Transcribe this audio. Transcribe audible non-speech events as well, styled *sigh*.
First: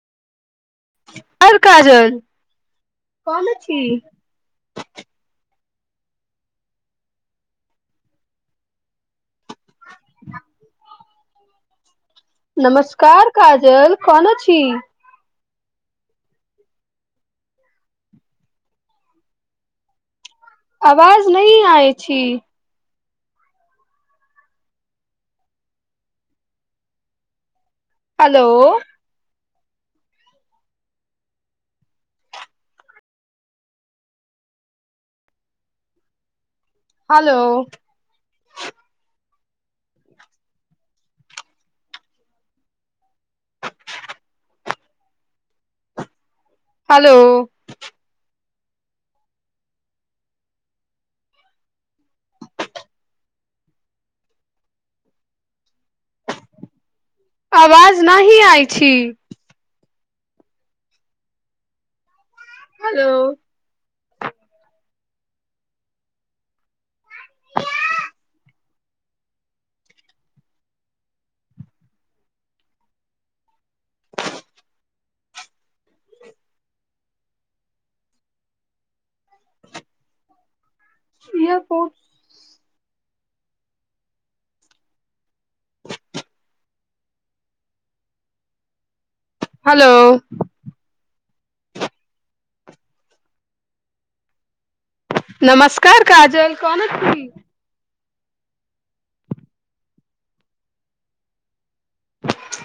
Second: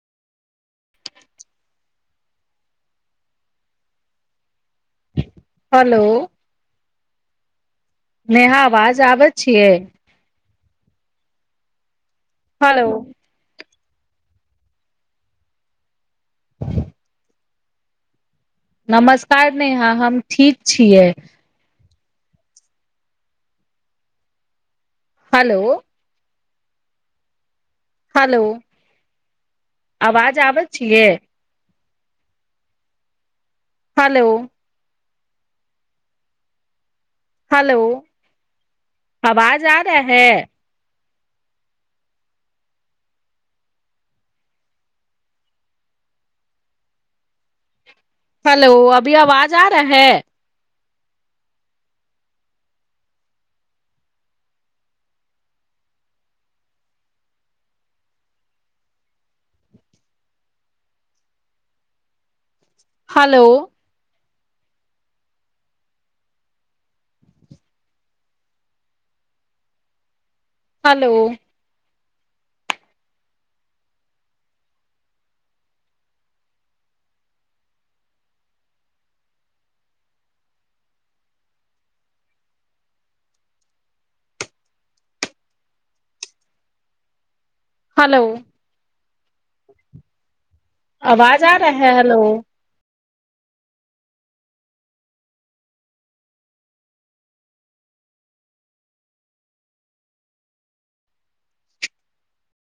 *unintelligible* hello Neha आवाज आबै छियै हेलो नमस्कार काजल *unintelligible* नमस्कार नेहा हम ठीक छियै आवाज नहि आइ छी हेलो हेलो आवाज आबैत छियै hello hello *unintelligible* hello *unintelligible* *unintelligible* hello hello *inaudible* airport hello hello *unintelligible* आवाज आ रहाै हलो *unintelligible* नमस्कार काजल कोना छी